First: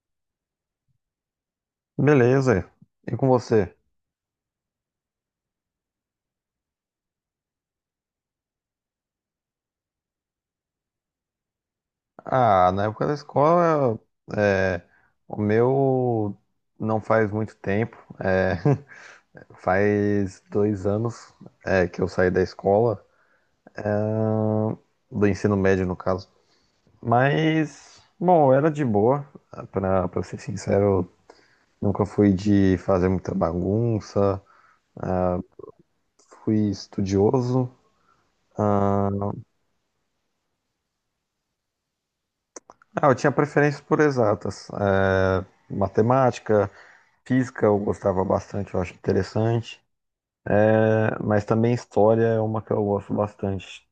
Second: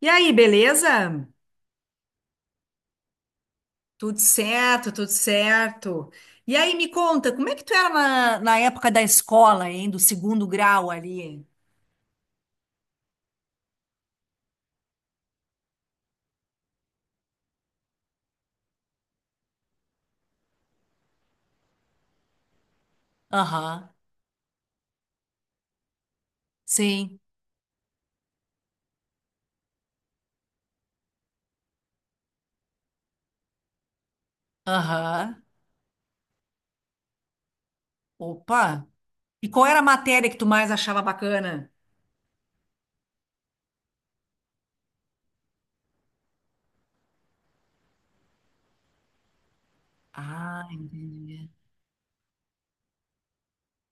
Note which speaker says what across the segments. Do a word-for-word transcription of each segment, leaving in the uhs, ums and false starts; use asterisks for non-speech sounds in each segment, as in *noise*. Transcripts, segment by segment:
Speaker 1: E aí, beleza?
Speaker 2: Beleza. E com você?
Speaker 1: Tudo certo, tudo certo. E aí, me conta, como é que tu era na, na época da escola, hein? Do segundo grau ali?
Speaker 2: Ah, na época da escola, é, o meu não faz muito tempo. É, *laughs* faz dois anos, é, que eu saí da escola,
Speaker 1: Aham,
Speaker 2: do ensino médio, no caso.
Speaker 1: sim,
Speaker 2: Mas, bom, era de boa, pra, pra ser sincero, nunca fui de fazer muita bagunça,
Speaker 1: aham.
Speaker 2: fui estudioso.
Speaker 1: Opa! E qual era a matéria que tu mais achava bacana?
Speaker 2: Ah, eu tinha preferência por exatas. É, matemática, física eu gostava bastante, eu acho interessante.
Speaker 1: Ah,
Speaker 2: É, mas
Speaker 1: entendi.
Speaker 2: também história é uma que eu gosto bastante,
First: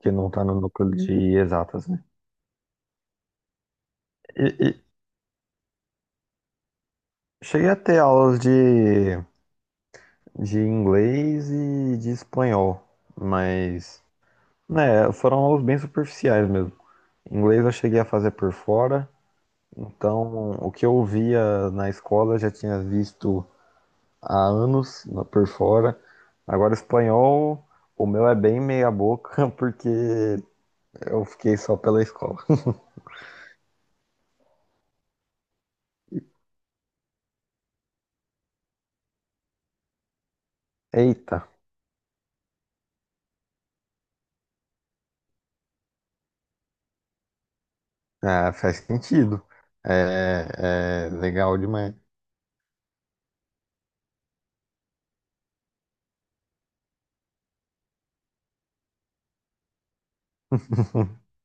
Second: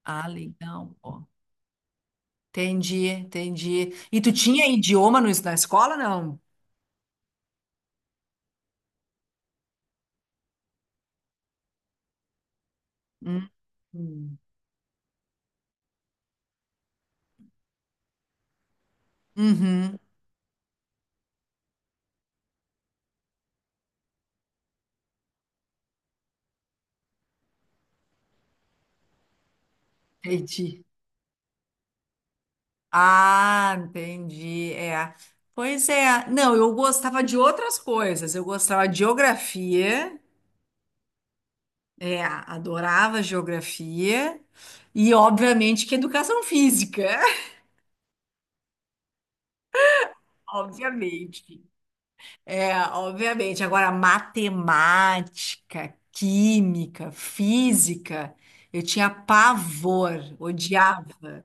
Speaker 2: que
Speaker 1: Ah,
Speaker 2: não tá no núcleo
Speaker 1: legal, pô.
Speaker 2: de exatas, né?
Speaker 1: Entendi, entendi. E tu
Speaker 2: E,
Speaker 1: tinha
Speaker 2: e
Speaker 1: idioma no, na escola, não?
Speaker 2: cheguei a ter aulas de, de inglês e de espanhol,
Speaker 1: Hum.
Speaker 2: mas,
Speaker 1: Hum.
Speaker 2: né, foram aulas bem superficiais mesmo. Inglês eu cheguei a fazer por fora,
Speaker 1: Uhum,
Speaker 2: então o que eu via na escola eu já tinha visto há anos na- por fora. Agora espanhol, o meu é bem meia boca, *laughs* porque
Speaker 1: entendi.
Speaker 2: eu fiquei só pela escola.
Speaker 1: Ah, entendi. É. Pois é. Não, eu gostava de outras coisas. Eu gostava de geografia,
Speaker 2: Eita!
Speaker 1: é, adorava geografia e, obviamente, que educação física. *laughs*
Speaker 2: Ah, faz sentido. É, é legal
Speaker 1: Obviamente.
Speaker 2: demais.
Speaker 1: É, obviamente. Agora, matemática, química, física, eu tinha pavor,
Speaker 2: *laughs*
Speaker 1: odiava.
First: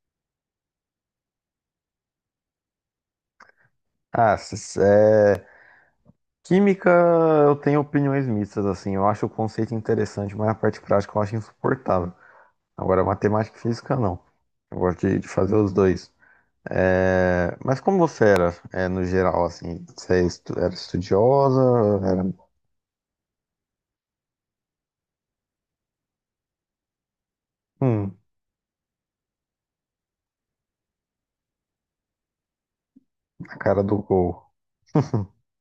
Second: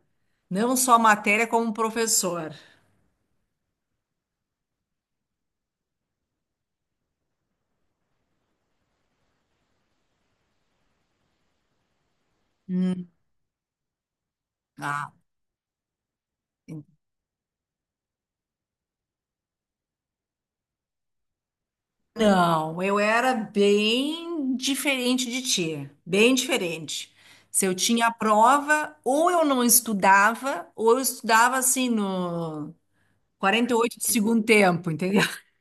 Speaker 1: Não só a matéria, como o professor.
Speaker 2: Ah, s- é, química eu tenho opiniões mistas, assim. Eu acho o conceito interessante, mas a parte prática eu acho insuportável. Agora,
Speaker 1: Hum.
Speaker 2: matemática e física, não. Eu gosto
Speaker 1: Ah,
Speaker 2: de, de fazer os dois. É, mas como você era, é, no geral, assim? Você é estu- era estudiosa? Era,
Speaker 1: não, eu era bem diferente de ti, bem diferente. Se eu tinha
Speaker 2: hum,
Speaker 1: prova, ou eu não estudava, ou eu estudava assim no
Speaker 2: a
Speaker 1: quarenta e
Speaker 2: cara do
Speaker 1: oito de segundo
Speaker 2: gol.
Speaker 1: tempo, entendeu? *laughs*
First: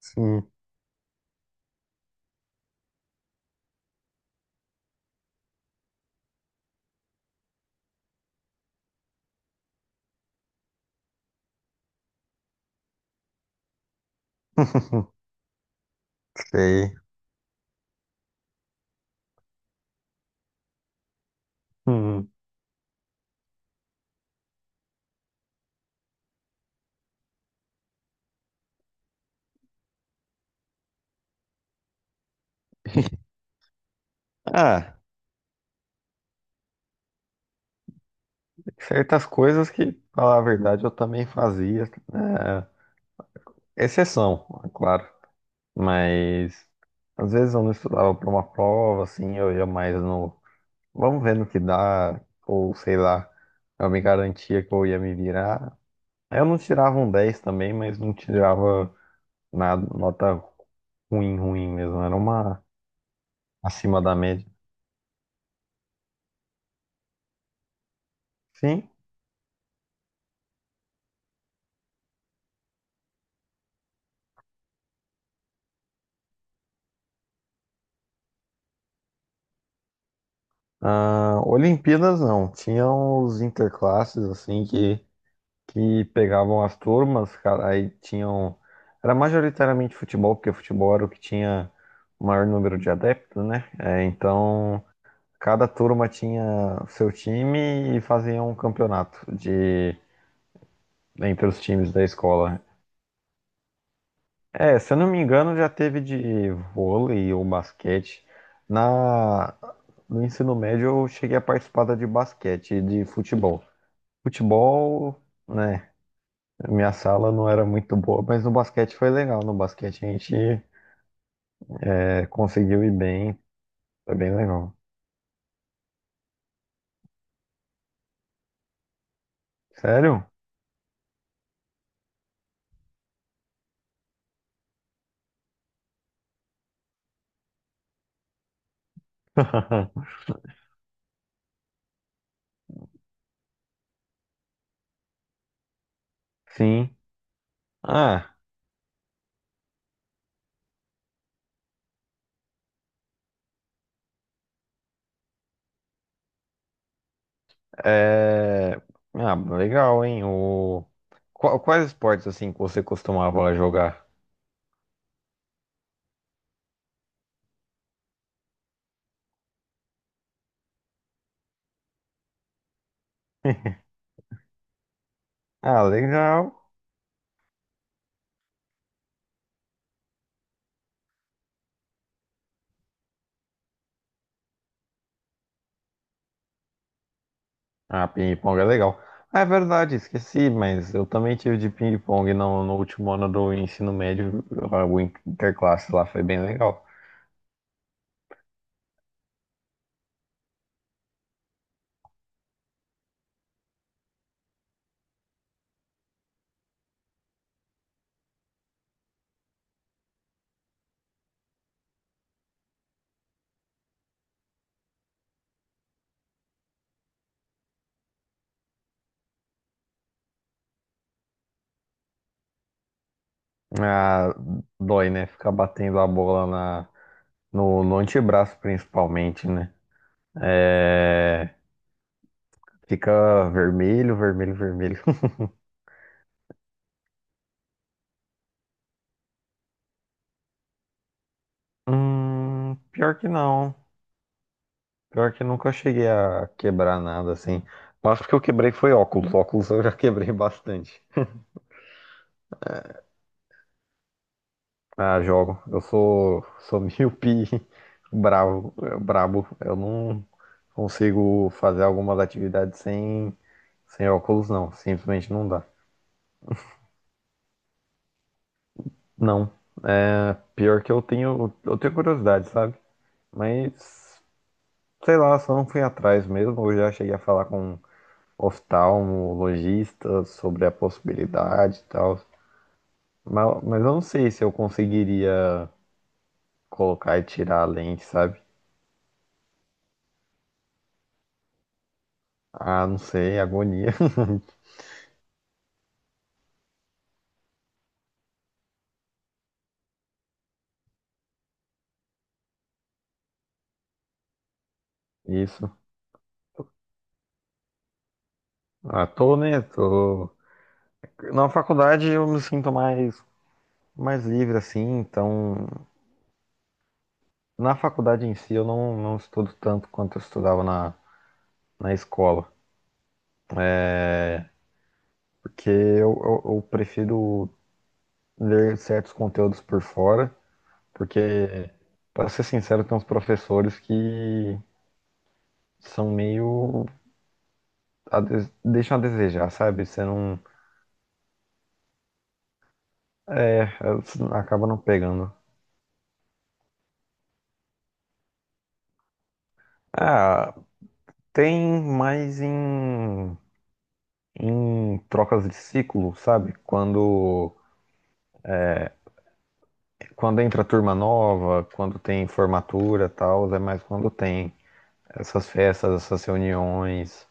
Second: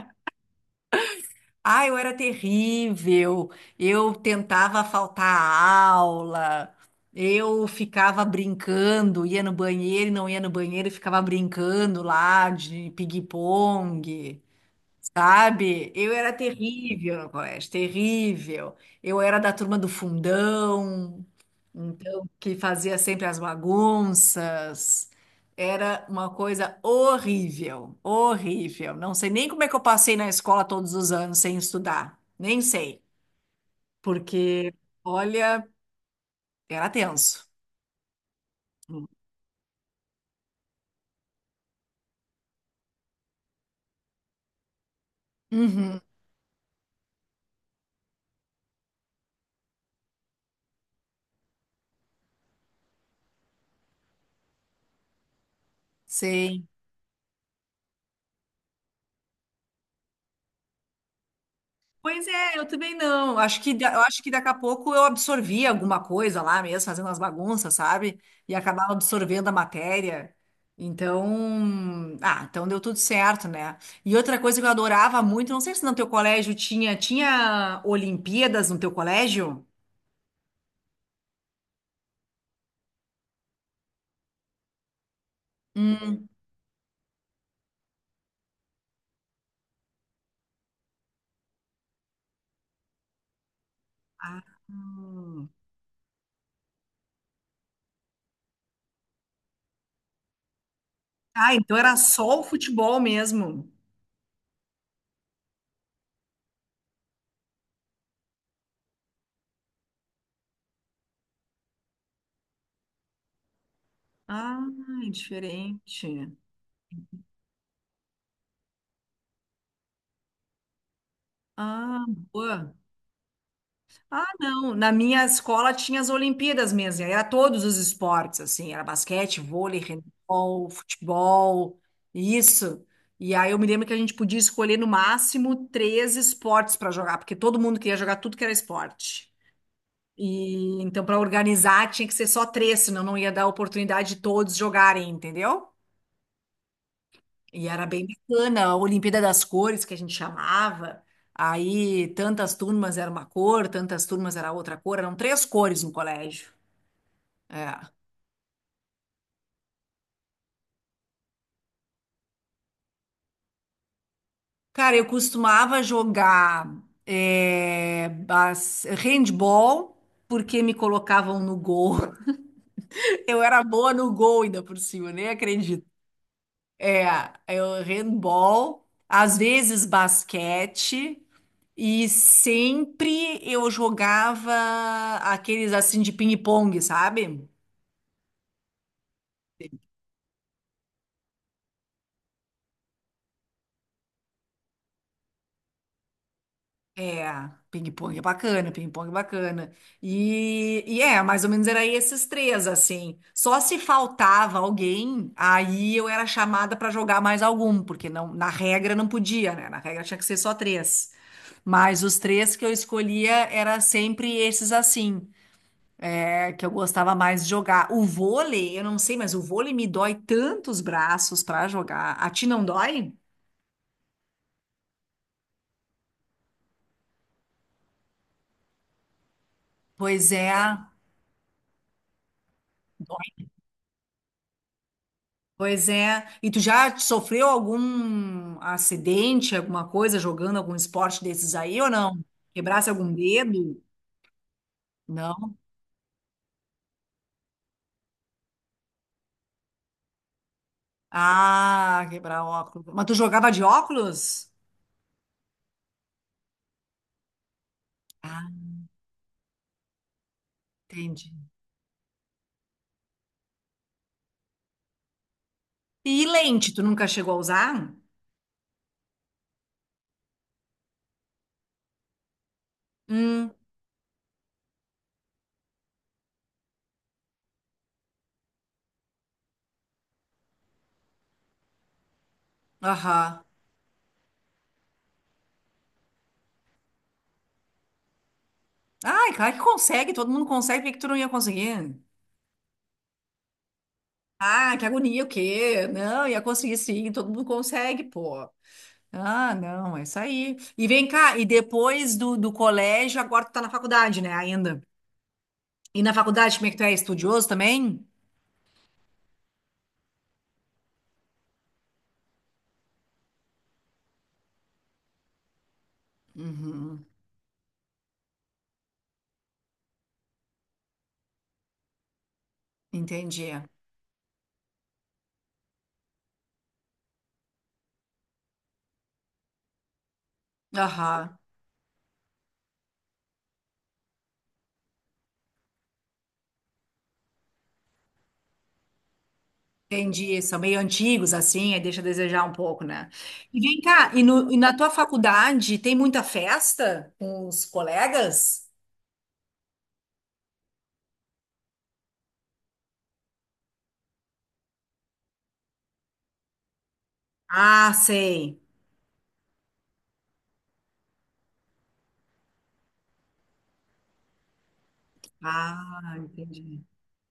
Speaker 2: Sim,
Speaker 1: Ah, eu era terrível. Eu tentava faltar a aula. Eu ficava brincando, ia no banheiro e não ia no banheiro, e ficava brincando lá de pigue-pongue.
Speaker 2: *laughs*
Speaker 1: Sabe? Eu era
Speaker 2: sei.
Speaker 1: terrível no colégio, terrível. Eu era da turma do fundão, então
Speaker 2: Hum.
Speaker 1: que fazia sempre as bagunças. Era uma coisa horrível, horrível. Não sei nem como é que eu passei na escola todos os anos sem estudar. Nem sei, porque,
Speaker 2: Ah.
Speaker 1: olha, era tenso.
Speaker 2: Certas coisas que, pra falar a verdade, eu também fazia, né? Exceção, é claro.
Speaker 1: Uhum,
Speaker 2: Mas às vezes eu não estudava para uma prova, assim, eu ia mais no. Vamos ver no que dá, ou sei lá, eu me garantia que eu ia me virar. Eu não
Speaker 1: sim.
Speaker 2: tirava um dez também, mas não tirava nada, nota ruim, ruim mesmo. Era
Speaker 1: Pois é,
Speaker 2: uma
Speaker 1: eu também não. Acho que, da- eu
Speaker 2: acima da
Speaker 1: acho que
Speaker 2: média.
Speaker 1: daqui a pouco eu absorvia alguma coisa lá mesmo, fazendo as bagunças, sabe? E
Speaker 2: Sim.
Speaker 1: acabava absorvendo a matéria. Então, ah, então deu tudo certo, né? E outra coisa que eu adorava muito, não sei se no teu colégio tinha, tinha Olimpíadas no teu colégio?
Speaker 2: Ah, Olimpíadas não. Tinha os interclasses, assim, que que
Speaker 1: Hum.
Speaker 2: pegavam as turmas, cara, aí tinham. Era majoritariamente futebol, porque futebol era o que tinha o maior número de adeptos, né? É,
Speaker 1: Ah,
Speaker 2: então,
Speaker 1: hum.
Speaker 2: cada turma tinha o seu time e fazia um campeonato de entre
Speaker 1: Ah,
Speaker 2: os
Speaker 1: então
Speaker 2: times
Speaker 1: era
Speaker 2: da
Speaker 1: só o
Speaker 2: escola.
Speaker 1: futebol mesmo.
Speaker 2: É, se eu não me engano, já teve de vôlei ou basquete. Na... No ensino médio, eu cheguei a participar da de basquete e de futebol.
Speaker 1: Ah, é
Speaker 2: Futebol. Né?
Speaker 1: diferente.
Speaker 2: Minha sala não era muito boa, mas no basquete foi legal. No basquete a gente
Speaker 1: Ah,
Speaker 2: é,
Speaker 1: boa.
Speaker 2: conseguiu ir bem, foi
Speaker 1: Ah,
Speaker 2: bem
Speaker 1: não.
Speaker 2: legal.
Speaker 1: Na minha escola tinha as Olimpíadas mesmo. E aí era todos os esportes, assim. Era basquete, vôlei,
Speaker 2: Sério?
Speaker 1: handebol, futebol, isso. E aí eu me lembro que a gente podia escolher no máximo três esportes para jogar, porque todo mundo queria jogar tudo que era esporte.
Speaker 2: *laughs*
Speaker 1: E então, para organizar, tinha que ser só três, senão não ia dar oportunidade de todos jogarem, entendeu?
Speaker 2: Sim.
Speaker 1: E era bem
Speaker 2: Ah,
Speaker 1: bacana, a Olimpíada das Cores, que a gente chamava. Aí tantas turmas era uma cor, tantas turmas era outra cor, eram três cores no colégio. É.
Speaker 2: é... ah, legal, hein? O... Qua- Quais esportes assim que você costumava jogar?
Speaker 1: Cara, eu costumava jogar é, bas- handball, porque me colocavam no gol. *laughs* Eu era
Speaker 2: *laughs*
Speaker 1: boa no gol ainda por cima, nem
Speaker 2: Ah,
Speaker 1: acredito.
Speaker 2: legal.
Speaker 1: É, eu handball, às vezes basquete. E sempre eu jogava aqueles assim de ping-pong, sabe?
Speaker 2: Ah, ping-pong é legal. Ah, é verdade, esqueci, mas eu também tive de ping-pong no, no último ano do ensino médio, o interclasse lá, foi bem legal.
Speaker 1: É, ping-pong é bacana, ping-pong é bacana. E, e é, mais ou menos era esses três, assim. Só se faltava alguém, aí eu era chamada pra jogar mais algum, porque não, na regra não podia, né? Na regra tinha que ser só três. Mas os três que eu escolhia era sempre esses assim. É que eu gostava mais de jogar. O vôlei, eu não sei, mas o vôlei me dói tantos braços pra jogar. A ti não dói?
Speaker 2: Ah, dói, né? Ficar batendo a bola na, No, no antebraço, principalmente, né?
Speaker 1: Pois é.
Speaker 2: É,
Speaker 1: Dói.
Speaker 2: fica vermelho, vermelho, vermelho. *laughs*
Speaker 1: Pois é. E tu já sofreu algum acidente, alguma coisa jogando algum esporte desses aí ou não?
Speaker 2: Hum,
Speaker 1: Quebrasse algum
Speaker 2: pior que não.
Speaker 1: dedo?
Speaker 2: Pior que
Speaker 1: Não.
Speaker 2: nunca cheguei a quebrar nada assim. Mas porque eu quebrei foi óculos. Óculos eu já *laughs* quebrei bastante.
Speaker 1: Ah, quebrar óculos. Mas tu jogava de óculos?
Speaker 2: Ah, jogo. Eu sou, sou míope *laughs*
Speaker 1: Ah,
Speaker 2: bravo, brabo. Eu não
Speaker 1: entendi.
Speaker 2: consigo fazer algumas atividades sem, sem óculos, não. Simplesmente não dá.
Speaker 1: E lente, tu nunca chegou a usar?
Speaker 2: Não. É, pior que eu tenho, eu tenho curiosidade, sabe?
Speaker 1: Hum,
Speaker 2: Mas, sei lá, só não fui atrás mesmo. Eu já cheguei a falar com oftalmologista sobre a possibilidade e tal.
Speaker 1: aham.
Speaker 2: Mas, mas eu não sei se eu conseguiria colocar e tirar a lente, sabe?
Speaker 1: Ai, claro que consegue, todo mundo consegue, por que que tu não ia conseguir?
Speaker 2: Ah, não sei, agonia.
Speaker 1: Ah, que agonia, o quê? Não, ia conseguir sim, todo mundo consegue, pô. Ah, não, é isso aí. E vem cá, e depois do, do colégio, agora tu tá na faculdade, né, ainda?
Speaker 2: *laughs* Isso.
Speaker 1: E na faculdade, como é que tu é? Estudioso também?
Speaker 2: Ah, tô, né? Tô... Na faculdade eu me sinto mais, mais livre, assim. Então,
Speaker 1: Uhum,
Speaker 2: na faculdade em si eu não, não estudo tanto quanto eu estudava na, na escola.
Speaker 1: entendi.
Speaker 2: Porque eu, eu, eu prefiro ver certos conteúdos por fora,
Speaker 1: Aham,
Speaker 2: porque, para ser sincero, tem uns professores que são meio. a des- deixam a desejar, sabe? Você não.
Speaker 1: entendi. São meio antigos, assim, aí deixa a desejar um pouco, né? E vem cá,
Speaker 2: Você
Speaker 1: e, no- e
Speaker 2: acaba
Speaker 1: na
Speaker 2: não
Speaker 1: tua
Speaker 2: pegando.
Speaker 1: faculdade tem muita festa com os colegas?
Speaker 2: Ah, tem mais em. em trocas de ciclo, sabe? Quando.
Speaker 1: Ah, sei.
Speaker 2: quando entra turma nova, quando tem formatura tal, é mais quando tem essas festas,
Speaker 1: Ah,
Speaker 2: essas
Speaker 1: entendi.
Speaker 2: reuniões.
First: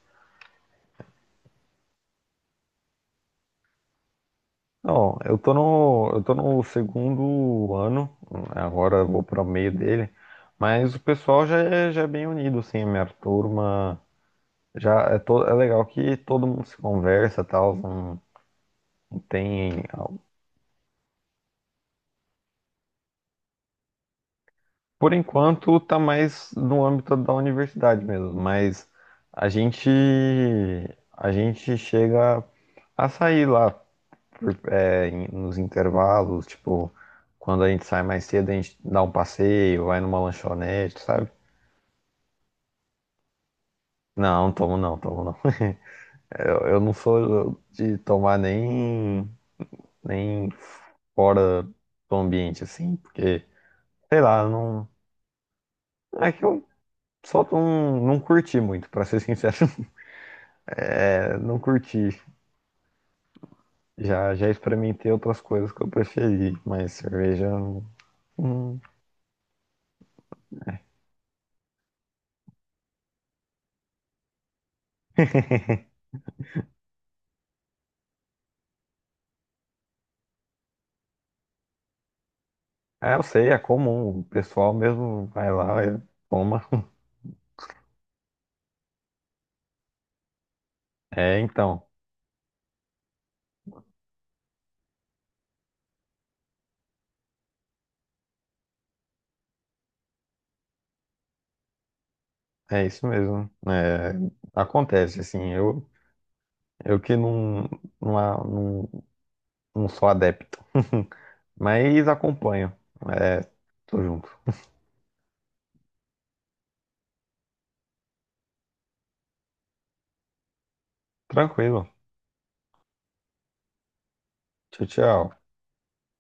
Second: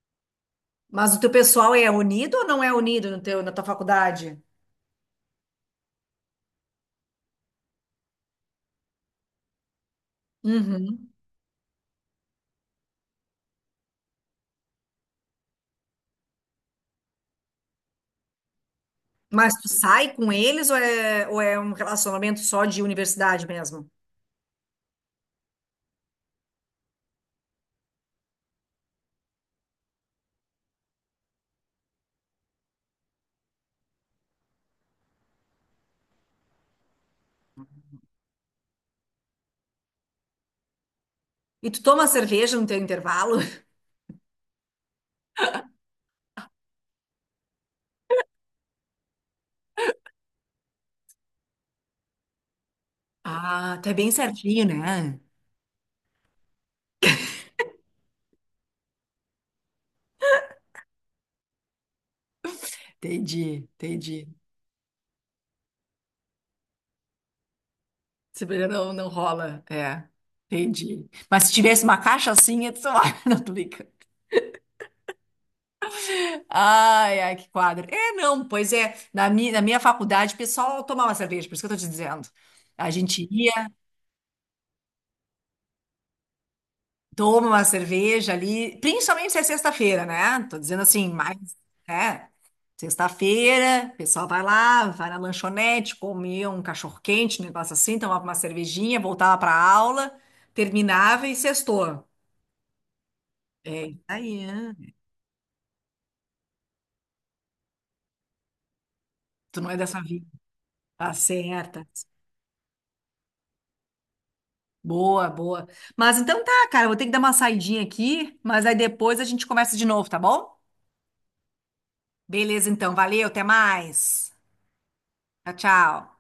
Speaker 1: Mas o teu pessoal é unido ou não é unido no teu, na tua faculdade?
Speaker 2: Não, eu tô no, eu tô no segundo ano, agora eu vou para o meio dele, mas o
Speaker 1: Uhum.
Speaker 2: pessoal já é, já é bem unido, assim, a minha turma já é, to, é legal que todo mundo se conversa, tal, não, não
Speaker 1: Mas tu
Speaker 2: tem.
Speaker 1: sai com eles ou é, ou é um relacionamento só de universidade mesmo?
Speaker 2: Por enquanto tá mais no âmbito da universidade mesmo, mas a gente, a gente chega a sair lá, por- é, em- nos intervalos, tipo, quando a gente sai mais cedo, a gente dá um passeio, vai numa lanchonete, sabe?
Speaker 1: E tu toma cerveja no teu intervalo? *laughs*
Speaker 2: Não, tomo não, tomo não. *laughs* Eu, eu não sou de tomar nem, nem fora do ambiente, assim, porque,
Speaker 1: Ah, tu é bem
Speaker 2: sei lá,
Speaker 1: certinho,
Speaker 2: não.
Speaker 1: né?
Speaker 2: É que eu só não, não curti muito, pra ser sincero. *laughs* É, não curti.
Speaker 1: Entendi, entendi.
Speaker 2: Já, já experimentei outras coisas que eu preferi, mas cerveja.
Speaker 1: Cerveja
Speaker 2: Hum,
Speaker 1: não, não rola. É, entendi. Mas se tivesse uma caixa assim, eu sei lá, *laughs* não tô brincando. Ai, ai, que quadro. É, não, pois é. Na minha, na minha faculdade, o pessoal tomava cerveja, por isso que eu tô te dizendo. A
Speaker 2: é, eu
Speaker 1: gente
Speaker 2: sei,
Speaker 1: ia.
Speaker 2: é comum. O pessoal mesmo vai lá, e toma.
Speaker 1: Toma uma cerveja ali, principalmente se é sexta-feira, né? Tô dizendo assim, mais,
Speaker 2: É, então,
Speaker 1: é, sexta-feira, o pessoal vai lá, vai na lanchonete, come um cachorro-quente, um negócio assim, tomava uma cervejinha, voltava pra aula, terminava e sextou.
Speaker 2: é isso mesmo.
Speaker 1: É, isso
Speaker 2: É,
Speaker 1: aí, né?
Speaker 2: acontece, assim, eu, eu que não, não, a- não,
Speaker 1: Tu não é
Speaker 2: não
Speaker 1: dessa
Speaker 2: sou
Speaker 1: vida.
Speaker 2: adepto,
Speaker 1: Tá
Speaker 2: *laughs*
Speaker 1: certa.
Speaker 2: mas acompanho. É, tô junto.
Speaker 1: Boa, boa. Mas então tá, cara, eu vou ter que dar uma saidinha aqui, mas aí depois a gente conversa de novo, tá bom?
Speaker 2: Tranquilo.
Speaker 1: Beleza, então. Valeu, até mais.
Speaker 2: Tchau, tchau.
Speaker 1: Tchau, tchau.